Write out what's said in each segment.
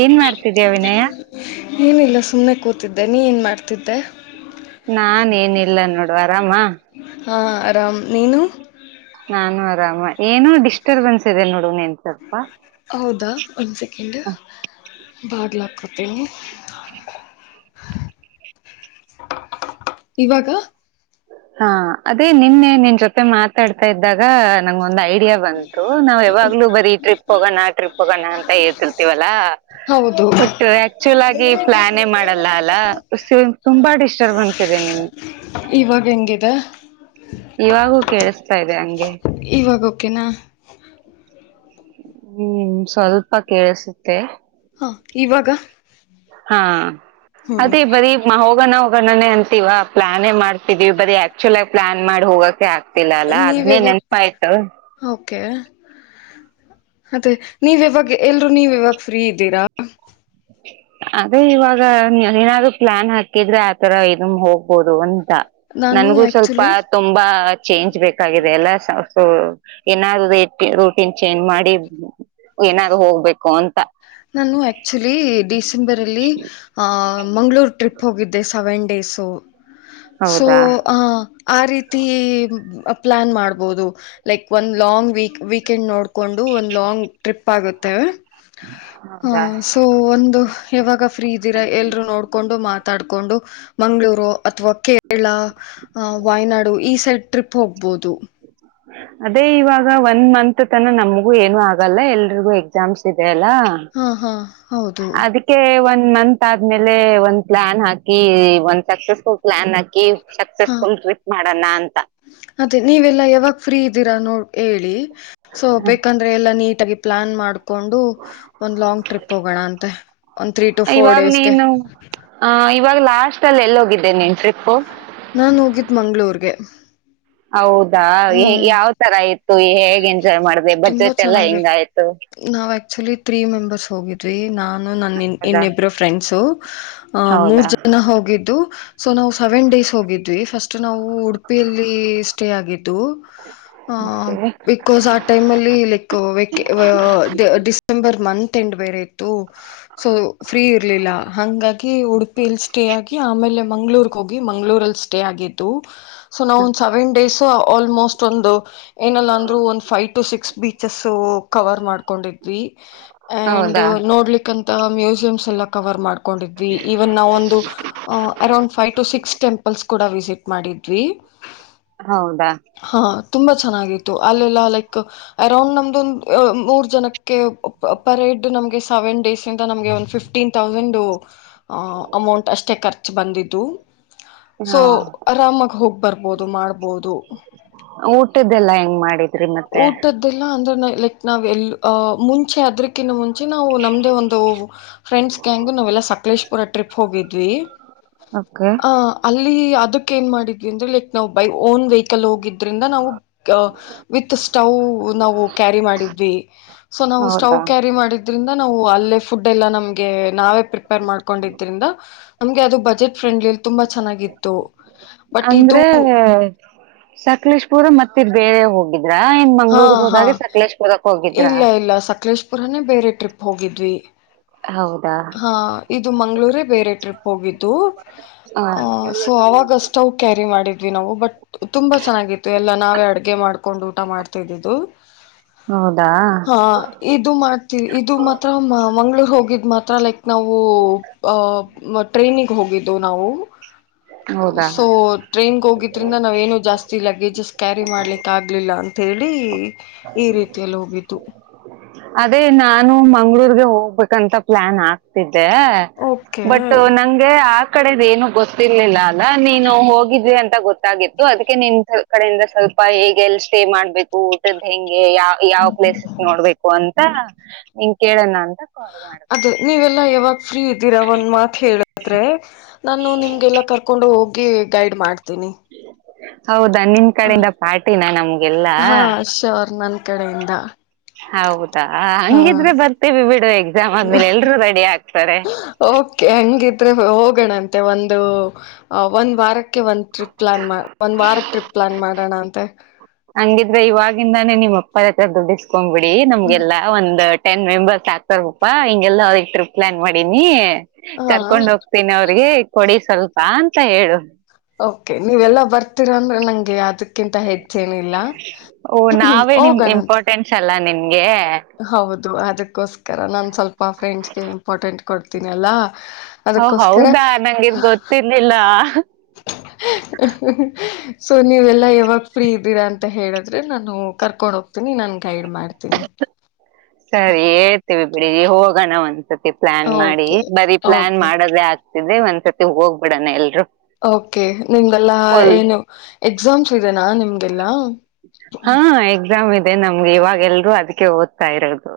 ಏನ್ ಮಾಡ್ತಿದ್ಯಾ ವಿನಯ [inaudible] ಏನಿಲ್ಲ ಸುಮ್ಮನೆ ಕೂತಿದ್ದೆ ನೀ ಏನ್ ಮಾಡ್ತಿದ್ದೆ. ನಾನ್ ಏನಿಲ್ಲ ನೋಡ್ ಆರಾಮ. ಹಾ ಆರಾಮ್ ನೀನು. ನಾನು ಆರಾಮ ಏನೋ ಡಿಸ್ಟರ್ಬೆನ್ಸ್ ಇದೆ ನೋಡ ನಿನ್ [unintelligible] ಹೌದಾ ಒಂದು ಸೆಕೆಂಡ್ ಬಾಗಲಾಕೋತೀನಿ ಹ್ಮ ಇವಾಗ ಹಾ ಅದೇ ನಿನ್ನೆ ನಿನ್ ಜೊತೆ ಮಾತಾಡ್ತಾ ಇದ್ದಾಗ ನಂಗ ಒಂದ್ ಐ ಡಿಯಾ ಬಂತು ನಾವ್ ಯಾವಾಗಲೂ ಬರೀ ಈ ಟ್ರಿಪ್ ಹೋಗೋಣ ಆ ಟ್ರಿಪ್ ಹೋಗೋಣ ಅಂತ ಹೇಳ್ತಿಲ್ತೀವಲ್ಲಾ ಹೌದು ಒಟ್ಟು ಆಕ್ಚುಲ್ ಆಗಿ ಪ್ಲಾನೇ ಮಾಡಲ್ಲ ಅಲ್ಲ ತುಂಬಾ ಡಿಸ್ಟರ್ಬ್ ಅನ್ಸ್ ಇದೆ ನಿನ್ಗೆ ಇವಾಗ ಹೆಂಗಿದೆ ಇವಾಗೂ ಕೇಳಿಸತಾ ಇದೆ ಹಂಗೆ ಇವಾಗೋಕೆನಾ ಹ್ಮ್ ಸ್ವಲ್ಪ ಕೇಳಸುತ್ತೆ ಹಾ ಇವಾಗ ಹಾ ಹ್ಞೂ ಅದೇ ಬರೀ ಹೋಗಣ ಹೋಗಣಾನ ಅಂತಿವವ ಪ್ಲಾನೇ ಮಾಡ್ತಿದೀವಿ ಬರೀ ಆಕ್ಚುಲ್ ಆಗಿ ಪ್ಲಾನ್ ಮಾಡಿ ಹೋಗೋಕ್ಕೆ ಆಗತಿಲ ಗೊತ್ತಿಲ್ಲ ಅಲ್ಲಾ ನೀವು ಹದ್ನೇ ಯಾವಾಗ ನೆನಪಾಯಯ್ತು ಓಕೆ ಅತ್ತೇ ನೀವ ಯಾವಾಗ ಎಲ್ರು ನೀವ್ ಯಾವಾಗ ಫ್ರೀ ಇದ್ದೀರಾ ಅದೇ ಇವಾಗ ಏನಾದ್ ಪ್ಲಾನ್ ಹಾಕಿದ್ರೆ ಆತರ ಇದಮ ಹೋಗ್ಬೋದು ಒಂದ ನಾನು ನನ್ಗೂ ಸ್ವಲ್ಪ ಆ್ಯಕ್ಚುಲಿ ತುಂಬಾ ಚೇಂಜ್ ಬೇಕಾಗಿದೆ ಎಲ್ಲ ಏನಾದ್ರೂ ರೂಟೀನ್ ಚೇಂಜ್ ಮಾಡಿ ಏನಾದ್ರು ಹೋಗ್ಬೇಕು ಅಂತ ನಾನು ಆಕ್ಚುಲಿ ಡಿಸೆಂಬರ್ ಅಲ್ಲಿ ಆ ಮಂ್ಗಳೂರು ಟ್ರಿಪ್ ಹೋಗಿದ್ದೆ ಸೆವೆನ್ ಡೇಸು ಸೋ ಹೌದಾ ಆ ರೀತಿ ಪ್ಲಾನ್ ಮಾಡ್ಬಹುದು ಲೈಕ್ ಒಂದ್ ಲಾಂಗ್ ವೀಕ್ ವೀಕೆಂಡ್ ನೋಡ್ ಕೊಂಡು ಒಂದ್ ಲಾಂಗ್ ಟ್ರಿಪ್ ಆಗುತ್ತೇವೆ ಹ ಹೌದಾ ಸೊ ಒಂದು ಯಾವಾಗ ಫ್ರೀ ಇದ್ದೀರ ಎಲ್ಲರೂ ನೋಡಿಕೊಂಡು ಮಾತಾಡಿಕೊಂಡು ಮಂಗಳೂರು ಅಥವಾ ಕೇರಳ ವಾಯ್ನಾಡು ಈ ಸೈಡ್ ಟ್ರಿಪ್ ಹೋಗ್ಬಹುದು ಅದೇ ಇವಾಗ ಒನ್ ಮಂತ್ ತನ ನಮಗೂ ಏನು ಆಗಲ್ಲ ಎಲ್ರಿಗೂ ಎಕ್ಸಾಮ್ಸ್ ಇದೆ ಅಲ್ಲ ಹಾ ಹಾ ಹೌದು ಕೇ ಒಂದು ಮಂತ್ ಆದ್ಮೇಲೆ ಒಂದ್ ಪ್ಲ್ಲಾನ್ ಹಾಕಿ ಒಂದ್ ಸಕ್ಸಸ್ಫುಲ್ ಪ್ಲಾನ್ ಹಾಕಿ ಹಾ ಸಕ್ಸಸ್ಫುಲ್ ಟ್ರಿಪ್ ಮಾಡೋಣ ಅಂತ ಅದೇ ನೀವೆಲ್ಲಾ ಯಾವಾಗ ಫ್ರೀ ಇದ್ದೀರಾ ನೋಡಿ ಹೇಳಿ ಸೊ ಬೇಕ ಎಲ್ಲಾ ನೀಟ ಆಗಿ ಪ್ಲಾನ್ ಮಾಡ್ಕೊಂಡು ಒಂದ್ ಲಾಂಗ್ ಟ್ರಿಪ್ ಹೋಗೋಣ ಅಂತೆ ಒಂದ ತ್ರೀ ಟು ಫೋರ್ ಡೇಸ್ಗೆ ಹ ಇವಾಗ ಲಾಸ್ಟ್ ಅಲ್ಲಿ ಎಲ್ಲಿ ಹೋಗಿದ್ದೆನೆನ್ ಟ್ರಿಪ್ ನಾ ಹೋಗಿದ್ದ ಮಂಗ್ಗಳೂರ್ಗೆ ಹೌದಾ ಹ ಹ್ಮ್ ಯಾವ್ ತರ ಆಯ್ತು ಹೇಗ್ ಎಂಜಾಯ್ ಮಾಡಿದೆ ತುಂಬಾ ಬಜೆಟ್ ಎಲ್ಲಾ ಚೆನ್ನಾಗಿತ್ತು ಹೆಂಗಾಯ್ತು ನಾವ್ ಆಕ್ಚುಲಿ ತ್ರೀ ಮೆಂಬರ್ಸ್ ಹೋಗಿದ್ದವಿ ನಾನು ನನ್ನ ಹೌದಾ ಇನ್ನಿಬ್ಬರು ಫ್ರೆಂಡ್ಸು ಅಹ ಮೂರ್ ಹೌದಾ ಜನ ಹೋಗಿದ್ದು ಸೊ ನಾವು ಸೆವೆನ್ ಡೇಸ್ ಹೋಗಿದ್ವಿ ಫಸ್ಟ್ ನಾವು ಉಡುಪಿಯಲ್ಲಿ ಸ್ಟೇ ಆಗಿದ್ದು ಹ ಬಿಕಾಸ್ ಆ ಟೈಮಲ್ಲಿ ಲೈಕ್ ವ ಡಿಸೆಂಬರ್ ಮಂತ್ ಎಂಡ್ ಬೇರೆ ಇತ್ತು ಸೊ ಫ್ರೀ ಇರ್ಲಿಲ್ಲ ಹಂಗಾಗಿ ಹಡ್ ಪಿಲ್ ಸ್ಟೇ ಆಗಿ ಆಮೇಲೆ ಮಂಗ್ಳೂರ್ಗೆ ಹೋಗಿ ಮಂಗ್ಗಳೂರಲ್ಲಿ ಸ್ಟೇ ಆಗಿದ್ದು ಸೊ ನಾವ ಒಂದ ಸೆವೆನ್ ಡೇಸ್ ಆಲ್ಮೋಸ್ಟ್ ಒಂದು ಏನಲ್ಲ ಅಂದ್ರರು ಒಂದ್ five to six beaches cover ಮಾಡ್ಕೊಂಡಿದ್ವಿ ಅಂಡ್ ಹೌದಾ ನೋಡ್ಲಿಕ್ಕಂತ ಮ್ಯೂಸಿಯಮ್ಸ್ ಎಲ್ಲ ಕವರ್ ಮಾಡ್ಕೊಂಡಿದ್ವಿ ಇವನ್ ನಾವ ಒಂದು around five to six temples ಕೂಡ ವಿಸಿಟ್ ಮಾಡಿದ್ವಿ ಹೌದಾ ಹಾ ತುಂಬಾ ಚೆನ್ನಾಗಿತ್ತು ಅಲ್ಲೆಲ್ಲ ಲೈಕ್ ಅರೌಂಡ್ ನಮ್ದೊಂದ ಮೂರ್ ಜನ ಪರೇಡ್ ನಮಗೆ ಸೆವೆನ್ ಡೇಸ್ ಇಂದ ನಮಗೆ one fifty fifteen thousand amount ಅಷ್ಟೇ ಖರ್ಚು ಬಂದಿದ್ದು ಸೊ ಹಾ. ಆರಾಮಾಗ ಹೋಗ್ ಬರ್ಬೋದು ಮಾಡ್ಬೋದು ಊಟದ್ದೆಲ್ಲಾ ಹೆಂಗ್ ಮಾಡಿ ಊಟದ್ದಲ್ಲ ಅಂದ್ರೆ ಲೈಕ್ ನಾವ್ ಎಲ್ ಮುಂಚೆ ಅದ್ರಕ್ಕಿನ್ನ ಮುಂಚೆ ನಾವು ನಮ್ದ ಒಂದು ಫ್ರೆಂಡ್ಸ್ಗೆ ಹೆಂಗು ನಾವೆಲ್ಲಾ ಸಕಲೇಶ್ಪುರ ಟ್ರಿಪ್ ಹೋಗಿದ್ವಿ ಓಕೆ ಆ ಅಲ್ಲಿ ಅದಕ್ ಏನ್ ಮಾಡಿದ್ವಿ ಅಂದ್ರೆ ಲೈಕ್ ನಾವು ಬೈ ಓನ್ ವೆಹಿಕಲ್ ಹೋಗಿದ್ರಿಂದ ನಾವು ವಿತ್ ಸ್ಟೌವ್ ನಾವು ಕ್ಯಾರಿ ಮಾಡಿದ್ವಿ ಸೊ ನಾವು ಸ್ಟವ್ ಹೌದಾ ಕ್ಯಾರಿ ಮಾಡಿದ್ ಇದ್ರಿಂದ ನಾವು ಅಲ್ಲೇ ಫುಡ್ ಎಲ್ಲಾ ನಮ್ಗೆ ನಾವೇ ಪ್ರಿಪೇರ್ ಮಾಡ್ಕೊಂಡಿದ್ರಿಂದ ನಮ್ಗೆ ಅದು ಬಜೆಟ್ ಫ್ರೆಂಡ್ಲಿಲ್ಲಿ ತುಂಬಾ ಚೆನ್ನಾಗಿತ್ತು ಬಟ್ ಇದು [inaudible] ಸಕಲೇಶ್ ಪುರ ಮತ್ತೆ ಬೇರೆ ಹೋಗಿದ್ರ ಇನ್ ಹಾ ಮಂಗಳೂರುಗು ಹಾ ಹೋದಾಗೆ ಸಕಲೇಶ್ ಪುರಕ್ ಹೋಗಿದ್ರ ಇಲ್ಲ ಇಲ್ಲ ಸಕಲೇಶ್ ಪುರಾನೇ ಬೇರೆ ಟ್ರಿಪ್ ಹೋಗಿದ್ವಿ ಹೌದಾ ಹಾ ಇದು ಮಂಗ್ಳುರೇ ಬೇರೆ ಟ್ರಿಪ್ ಹೋಗಿದ್ದು ಹ ಸೊ ಅವಾಗ ಸ್ಟೋವ್ ಕ್ಯಾರಿ ಮಾಡಿದ್ವಿ ವಿ ನಾವು ಬಟ್ ತುಂಬಾ ಚೆನ್ನಾಗಿತ್ತು ಎಲ್ಲಾ ನಾವೇ ಅಡ್ಗೆ ಮಾಡ್ಕೊಂಡು ಊಟ ಮಾಡ್ತಾ ಇದಿದ್ದು ಹೌದಾ ಹ ಇದು ಮಾಡ್ತೀವಿ ಇದು ಮಾತ್ರ ಮಂಗ್ಳುರ್ಗೆ ಹೋಗಿದ್ದ ಮಾತ್ರ ಲೈಕ್ ನಾವು ಆ ಟ್ರೈನ್ಗೆ ಹೋಗಿದ್ದು ನಾವು ಹೌದಾ ಸೊ ಟ್ರೈನ್ಗೆ ಹೋಗಿದ್ರಿಂದ ನಾವೇನೂ ಜಾಸ್ತಿ ಲಗ್ಗೇಜಸ್ ಕ್ಯಾರಿ ಮಾಡ್ಲಿಕ್ಕೆ ಆಗಲಿಲ್ಲ ಅಂತೇಳಿ ಈ ರೀತಿಯಲ್ಲಿ ಹೋಗಿದ್ದು ಅದೇ ನಾನು ಮಂಗ್ಳುರ್ಗೆ ಹೋಗ್ಬೇಕಂತ ಪ್ಲಾನ್ ಆಗ್ತಿದ್ದೆ ಓಕೆ ಬಟ್ ನಂಗೆ ಆ ಕಡೆದ ಏನು ಗೊತ್ತಿರ್ಲಿಲ್ಲ ಅಲ್ಲ ನೀನು ಹೋಗಿದ್ವಿ ಅಂತ ಗೊತ್ತಾಗಿತ್ತು ಅದಕ್ಕೆ ನಿನ್ ಕಡೆಯಿಂದ ಸ್ವಲ್ಪ ಹೇಗೆ ಎಲ್ಲಿ ಸ್ಟೇ ಮಾಡ್ಬೇಕು ಊಟದ ಹೆಂಗೆ ಯಾವ ಯಾವ ಪ್ಲೇಸಸ್ ನೋಡ್ಬೇಕು ಅಂತ ನಿಂಗ ಕೇಳೋಣ ಅ ಅದೇ ನೀವೆಲ್ಲಾ ಯಾವತ್ತು ಫ್ರೀ ಇದ್ದೀರ ಒಂದ್ ಮಾತ್ ಹೇಳಿದ್ರೆ ನಾನು ನಿಮಗೆಲ್ಲಾ ಕರ್ಕೊಂಡು ಹೋಗ್ ಗೆ ಗೈಡ್ ಮಾಡ್ತೀನಿ ಹೌದಾ ನಿನ್ ಕಡೆಯಿಂದ ಪಾರ್ಟಿನ ನಮ್ಗೆಲ್ಲಾ ಹಾ ಶೋರ್ ನ ಕಡೆಯಿಂದ ಹೌದಾ ಹಾ ಹಂಗಿದ್ರೆ ಬರ್ತೇವಿ ಬಿಡು ಎಕ್ಸಾಮ್ ಆದ್ಮೇಲೆ ಎಲ್ರೂ ರೆಡಿ ಆಗ್ತಾರೆ ಓಕೆ ಹಂಗಿದ್ರೆ ಹೋಗೋಣಂತೆ ಒಂದು ಅ ಒಂದ್ ವಾರಕ್ಕೆ ಒಂದ್ ಟ್ರಿಪ್ ಪ್ಲಾನ್ ಒಂದ್ ವಾರ ಟ್ರಿಪ್ ಪ್ಲಾನ್ ಮಾಡೋಣ ಅಂತೆ ಹಂಗಿದ್ರೆ ಇವಾಗಿಂದಾನೇ ನಿಮ್ಮ ಅಪ್ಪ ಹತ್ರ ದುಡ್ಡಿಸ್ಕೊಂಡ್ ಬಿಡಿ ನಮ್ಗೆಲ್ಲಾ ಒಂದ್ ಟೆನ್ ಮೆಂಬರ್ಸ್ ಆಕ್ತಾರ ಪಪಾ ಹಿಂಗೆಲ್ಲ ಅವ್ರಿಗೆ ಟ್ರಿಪ್ ಪ್ಲ್ಲಾನ್ ಮಾಡೀನಿ ಹಾ ಕರ್ಕೊಂಡ್ ಹೋಗ ತಿನ್ನವ್ರಿಗೆ ಕೊಡಿ ಸ್ವಲ್ಪ ಅಂತ ಹೇಳು ಓಕೆ ನೀವೆಲ್ಲಾ ಬರ್ತಿರಾ ಅಂದ್ರೆ ನಂಗೆ ಅದಕ್ ನಿನಗಿಂತ ಹೆಚ್ಚೇನಿಲ್ಲ- ಗು-ಹೋಗಣತ್ ಫ್ರೆಂಡ್ಸ್ ಅಲ್ಲಾ ನಿನ್ಗೆ -ಗೆ ಹೌದು ಅದಕ್ಕೋಸ್ಕರ ನಾನ್ ಸ್ವಲ್ಪ ಫ್ರೆಂಡ್ಸ್ಗೆ ಇಂಪಾರ್ಟೆಂಟ್ ಕೊಡ್ತೀನಿಲ್ಲಾ ಅದಕ್ಕೋಸ್ಕರ ನನಗಿದು ಗೊತ್ತರ್ಲಿಲ್ಲ ಆ-ಆ ಚ್-ಹ-ಹುಂ - ಸೊ ನೀವಲ್ಲಾ ಯಾವಾಗ ಫ್ರೀ ಸರಿ ಹೇಳ್ತೀವಿ ಬಿಡಿ ಹೋಗೋಣ ಒನ್ಸತಿ ಪ್ಲಾನ್ ಮಾಡಿ ಓಕೆ ಬರೀ ಪ್ಲಾನ್ ಓಕೆ ಮಾಡೋದೆ ಆಗ್ತ ಇರಿ ಒಂದ್ಸತಿ ಹೋಗ್ಬಿಡಾನ ಎಲ್ಲಾರು ಓಕೆ ನಿಮ್ಗೆಲ್ಲ ಏನು ಎಕ್ಸಾಮ್ಸ್ ಇದೆನಾ ನಿಮ್ ಹಾ ಎಕ್ಸಾಮ್ ಇದೆ ನಮ್ಗೆ ಇವಾಗ ಎಲ್ರರು ಅದಕ್ಕೆ ಓದ್ತಾ ಇರೋದು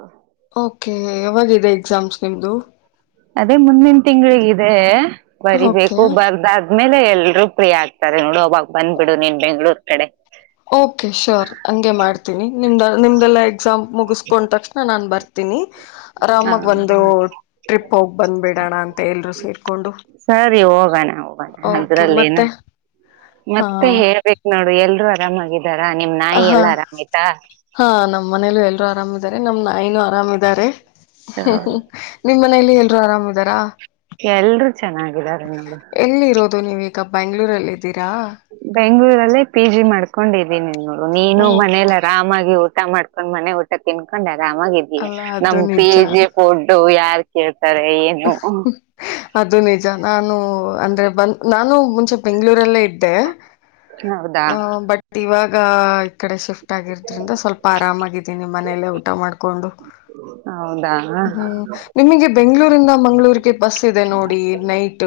ಓಕೆ ಯಾವಾಗಾಗಿದೆ ಎಕ್ಸಾಮ್ಸ್ ನಿಮ್ದು ಅದೇ ಮುಂದಿನ ತಿಂಗಗಳಿಗಿದೆ ಬರಿಬೇಕು ಓಕೆ ಬರ್ದಾಗ ಆದ್ಮೇಲೆ ಎಲ್ರೂ ಪ್ರಿಯ ಆಗ್ತಾರೆ ನೋಡು ಅವಾಗ ಬಂದ್ಬಿಡು ನೀನ್ ಬೆಂಗ್ಗಳೂರ್ ಕಡೆ ಓಕೆ ಶೋರ್ ಹಂಗೆ ಮಾಡ್ತೀನಿ ನಿಮ್ದ ನಿಮ್ದೆಲ್ಲ ಎಕ್ಸಾಮ್ ಮುಗಿಸ್ಕೊಂಡ ತಕ್ಷಣ ನಾನು ಬರ್ತೀನಿ ತನಿ ಹಾ ಆರಾಮಾಗ ಒಂದು ಟ್ರಿಪ್ ಹೋಗಿ ಬಂದ್ಬ ಬಿಡಣ ಅಂತ ಎಲ್ರು ಸೇರ್ಕೊಂಡು ಸರಿ ಹೋಗೋಣ ಹೋಗೋಣ ಓಕೆ ಅದ್ರಲ್ಲೇನ ಮತ್ತೆ ಹಾ ಮತ್ತೆ ಹೇಳ್ಬೇಕು ನೋಡು ಎಲ್ರು ಆರಾಮಾಗಿದಾರ ನಿಮ್ ನಾಯಿ ಹಾ ಎಲ್ಲಾ ಆರಾಮಯ್ತಾ ಹಾ ನಮ್ಮ್ ಮನೇಲ ಎಲ್ರು ಆರಾಮಿದಾರೆ ನಮ್ ನಾಯಿನ ಆರಾಮಿದ್ದಾರೆ ಹ್ಮ ನಿಮ್ಮ್ ಮನೇಲಿ ಎಲ್ರು ಆರಾಮಿದಾರಾ ಎಲ್ರು ಚೆನ್ನಾಗಿದ್ದಾರೆ ನೋಡು ಎಲ್ಲಿ ಇರೋದು ನೀವ ಈಗ ಬೆ್ಯಾಂಗ್ಳೂರಲ್ಲ ಇದಿದ್ದೀರಾ ಬೆಂಗ್ಳೂರಲ್ಲೇ ಪಿ ಜಿ ಮಾಡ್ಕೊಂಡಿದೀನಿ ನೋ ನೀನು ಓ ಮನಲ್ಲ ಆರಾಮಾಗಿ ಊಟ ಮಾಡ್ಕೊಂಡು ಮನೆ ಊಟ ತಿನ್ಕೊಂಡು ಆರಾಮಾಗಿ ಅಲ್ಲ ನಮ್ ಅದು ಪಿ ನಿಜ ಜಿ ಕೊಡ್ು ಯಾರ್ು ಕೇಳ್ತಾರೆ ಏ ಹ ಅದು ನಿಜ ನಾನು ಅಂದ್ರೆ ಬಂದ ನಾನು ಮುಂಚೆ ಬೆಂಗಗಳೂರಲ್ಲೇ ಇದ್ದೆ ಹೌದಾ ಹ ಬಟ್ ಬಟ್ ಇವಾಗ ಈ ಕಡೆ ಶಿಫ್ಟ್ ಆಗಿರದ್ರಿಂದ ಸ್ವಲ್ಪ ಆರಾಮಾಗಿದ್ದೀನಿ ಮನೆಯಲ್ಲೇ ಊಟ ಮಾಡ್ಕೊಂಡು ಹೌದಾ ಹ್ಮ್ ನಿಮಗೆ ಬೆಂ್ಗಳೂರಿಂದ ಮಂಗ್ಗಳೂರಿಗೆ ಬಸ್ ಇದೆ ನೋಡಿ ನೈಟ್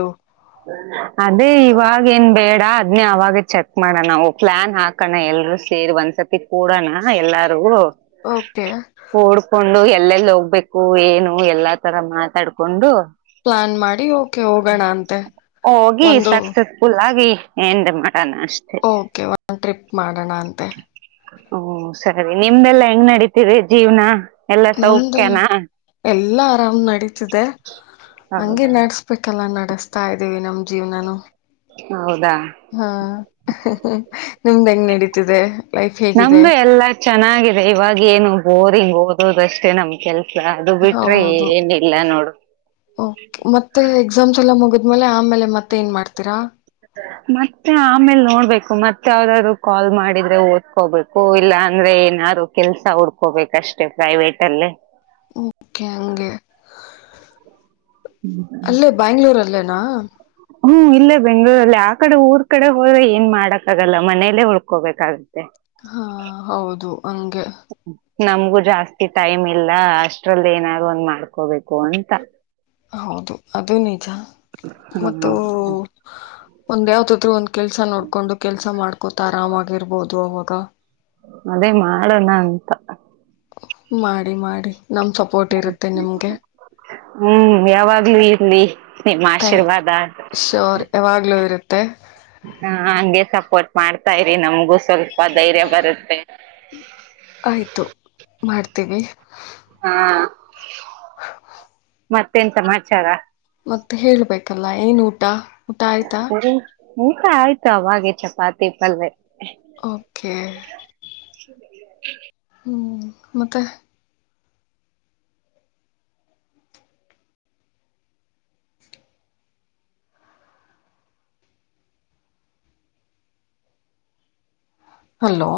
ಅದೇ ಇವಾಗೇಏನ್ ಬೇಡ ಅದ್ನೇ ಅವಾಗ ಚೆಕ್ ಮಾಡಣ ನಾವು ಪ್ಲಾನ್ ಹಾಕ್ ಅ ಕಣ ಎಲ್ರುೂ ಸೇರಿ ಒಂದ್ಸತಿ ಕೂಡಣ ಎಲ್ಲಾರು ಓಕೆ ಓಡ್ಕೊಂಡು ಎಲ್ಲೆಲ್ಲಿ ಹೋಗ್ಬೇಕು ಏನು ಎಲ್ಲಾ ತರ ಮಾತಾಡ್ಕೊಂಡು ಪ್ಲಾನ್ ಮಾಡಿ ಓಕೆ ಹೋಗೋಣ ಅಂತೆ ಒಂದು ುಲ್ಗಿ ಏನ್ ಮಾಡೋಣ ಅಷ್ಟ ಓಕೆ ಒಂದು ಟ್ರಿಪ್ ಮಾಡೋಣ ಅಂತೆ ಹ್ಮ ಸರಿ ನಿಮ್ದೆಲ್ಲಾ ಹೆಂಗ್ ನಡತಿದೆ ಜೀವ್ನ ನಮ್ದಲ್ಲ ಎಲ್ಲಾ ಆರಾಮ್ ನಡೀತಿದೆ ಹಂಗಗೆ ಹೌದಾ ನಡ್ಸ್ ಬೆಲ್ಲ ನಡೆಸ್ತಾ ಇದ್ದೇವಿ ನಮ್ ಜೀವನನು ಹೌದಾ ಹಾ ನಿಮ್ದ ಹೆಂಗ ನಡೀತಿದೆ ಲೈಫ್ ಹೇಗಿದೆ ನಮ್ದು ಎಲ್ಲಾ ಚೆನ್ನಾಗಿದೆ ಇವಾಗ ಏನು ಬೋರಿಂಗ್ ಓದೋದಷ್ಟೇ ನಮ್ ಕೆಲ್ಸ ಅದು ಬಿಟ್ರೆ ಏನ ಇಿಲ್ಲ ನೋಡು ಓ ಮತ್ತೆ ಎಕ್ಸಾಮ್ಸ್ ಎಲ್ಲ ಮುಗಿದ್ಮೇಲೆ ಆಮೇಲೆ ಮತ್ತೆ ಏನ್ ಮಾಡ್ತೀರಾ ಹ ಮತ್ತೆ ಆಮೇಲ್ ನೋಡ್ಬೇಕು ಮತ್ತೆ ಯಾವ್ದಾದ್ರು ಕಾಲ್ ಮಾಡಿದ್ರೆ ಓದ್ಕೋಬೇಕು ಇಲ್ಲ ಅಂದ್ರೆ ಏನಾರು ಕೆಲಸ ಹುಡಕೋಬೇಕು ಅಷ್ಟೇ ಪ್ರೈವೆಟ್ ಅಲ್ಲಿ ಓಕೆ ಹಂಗೆ ಅಲ್ಲೇ ಬೆಂಗಳೂರು ಅಲ್ಲೇನಾ. ಹ್ಮ್ ಇಲ್ಲೇ ಬೆಂಗಳೂರಲ್ಲಿ ಆ ಕಡೆ ಊರ ಕಡೆ ಹೋದ್ರೆ ಏನ ಮಾಡಕ್ಕಾಗಲ್ಲ ಮನೆಯಲ್ಲೇ ಉಳ್ಕೋಬೇಕಾಗತ್ತೆ. ಹಾ ಹೌದು ಹಂಗೆ ನಮ್ಗು ಜಾಸ್ತಿ ಟೈಮ್ ಇಲ್ಲ ಅಷ್ಟ್ರಲ್ಲಿ ಏನಾದರೂ ಒಂದ ಮಾಡ್ಕೋಬೇಕು ಅಂತ. ಹೌದು ಅದು ನಿಜ ಹಾ ಮತ್ತು ಒಂದ ಯಾವ್ದಾದರೂ ಒಂದ. ಕೆಲಸ ನೋಡಕೊಂಡು ಕೆಲಸ ಮಾಡ್ಕೋತಾ ಆರಾಮಾಗಿರ್ಬೋದು ಅವವಾಗ ಅದೇ ಮಾಡೋಣ ಅಂತ ಮಾಡಿ ಮಾಡಿ. ನಮ್ ಸಪೋರ್ಟ್ ಇರುತ್ತೆ ನಿಮ್ಗೆ ಹ್ಮ್ ಯಾವಾಗ್ಲೂ ಇರ್ಲಿ ನಿಮ್ಮ ಆಶೀರ್ವಾದ. ಶೋರ ಯಾವಾಗ್ಲೂ ಇರುತ್ತೆ. ಹಾ ಹಂಗೆ ಸಪೋರ್ಟ್ ಮಾಡ್ತಾ ಇರಿ ನಮ್ಗೂ ಸ್ವಲ್ಪ ಧೈರ್ಯ ಬರುತ್ತೆ. ಆಯಿತು ಮಾಡ್ತೀವಿ. ಹ್ಮ ಮತ್ತೇನ ಸಮಾಚಾರ? ಮತ್ತೆ ಹೇಳ್ಬೇಕಲ್ಲ ಏನ್ ಊಟ ಊಟ ಆಯ್ತಾ ಊಟ ಆಯ್ತು ಅವಗೆ ಚಪಾತಿ, ಪಲ್ಯ. ಓಕೆ ಹ ಹ್ಞ ಮತ್ತೆ? ಹಲೋ.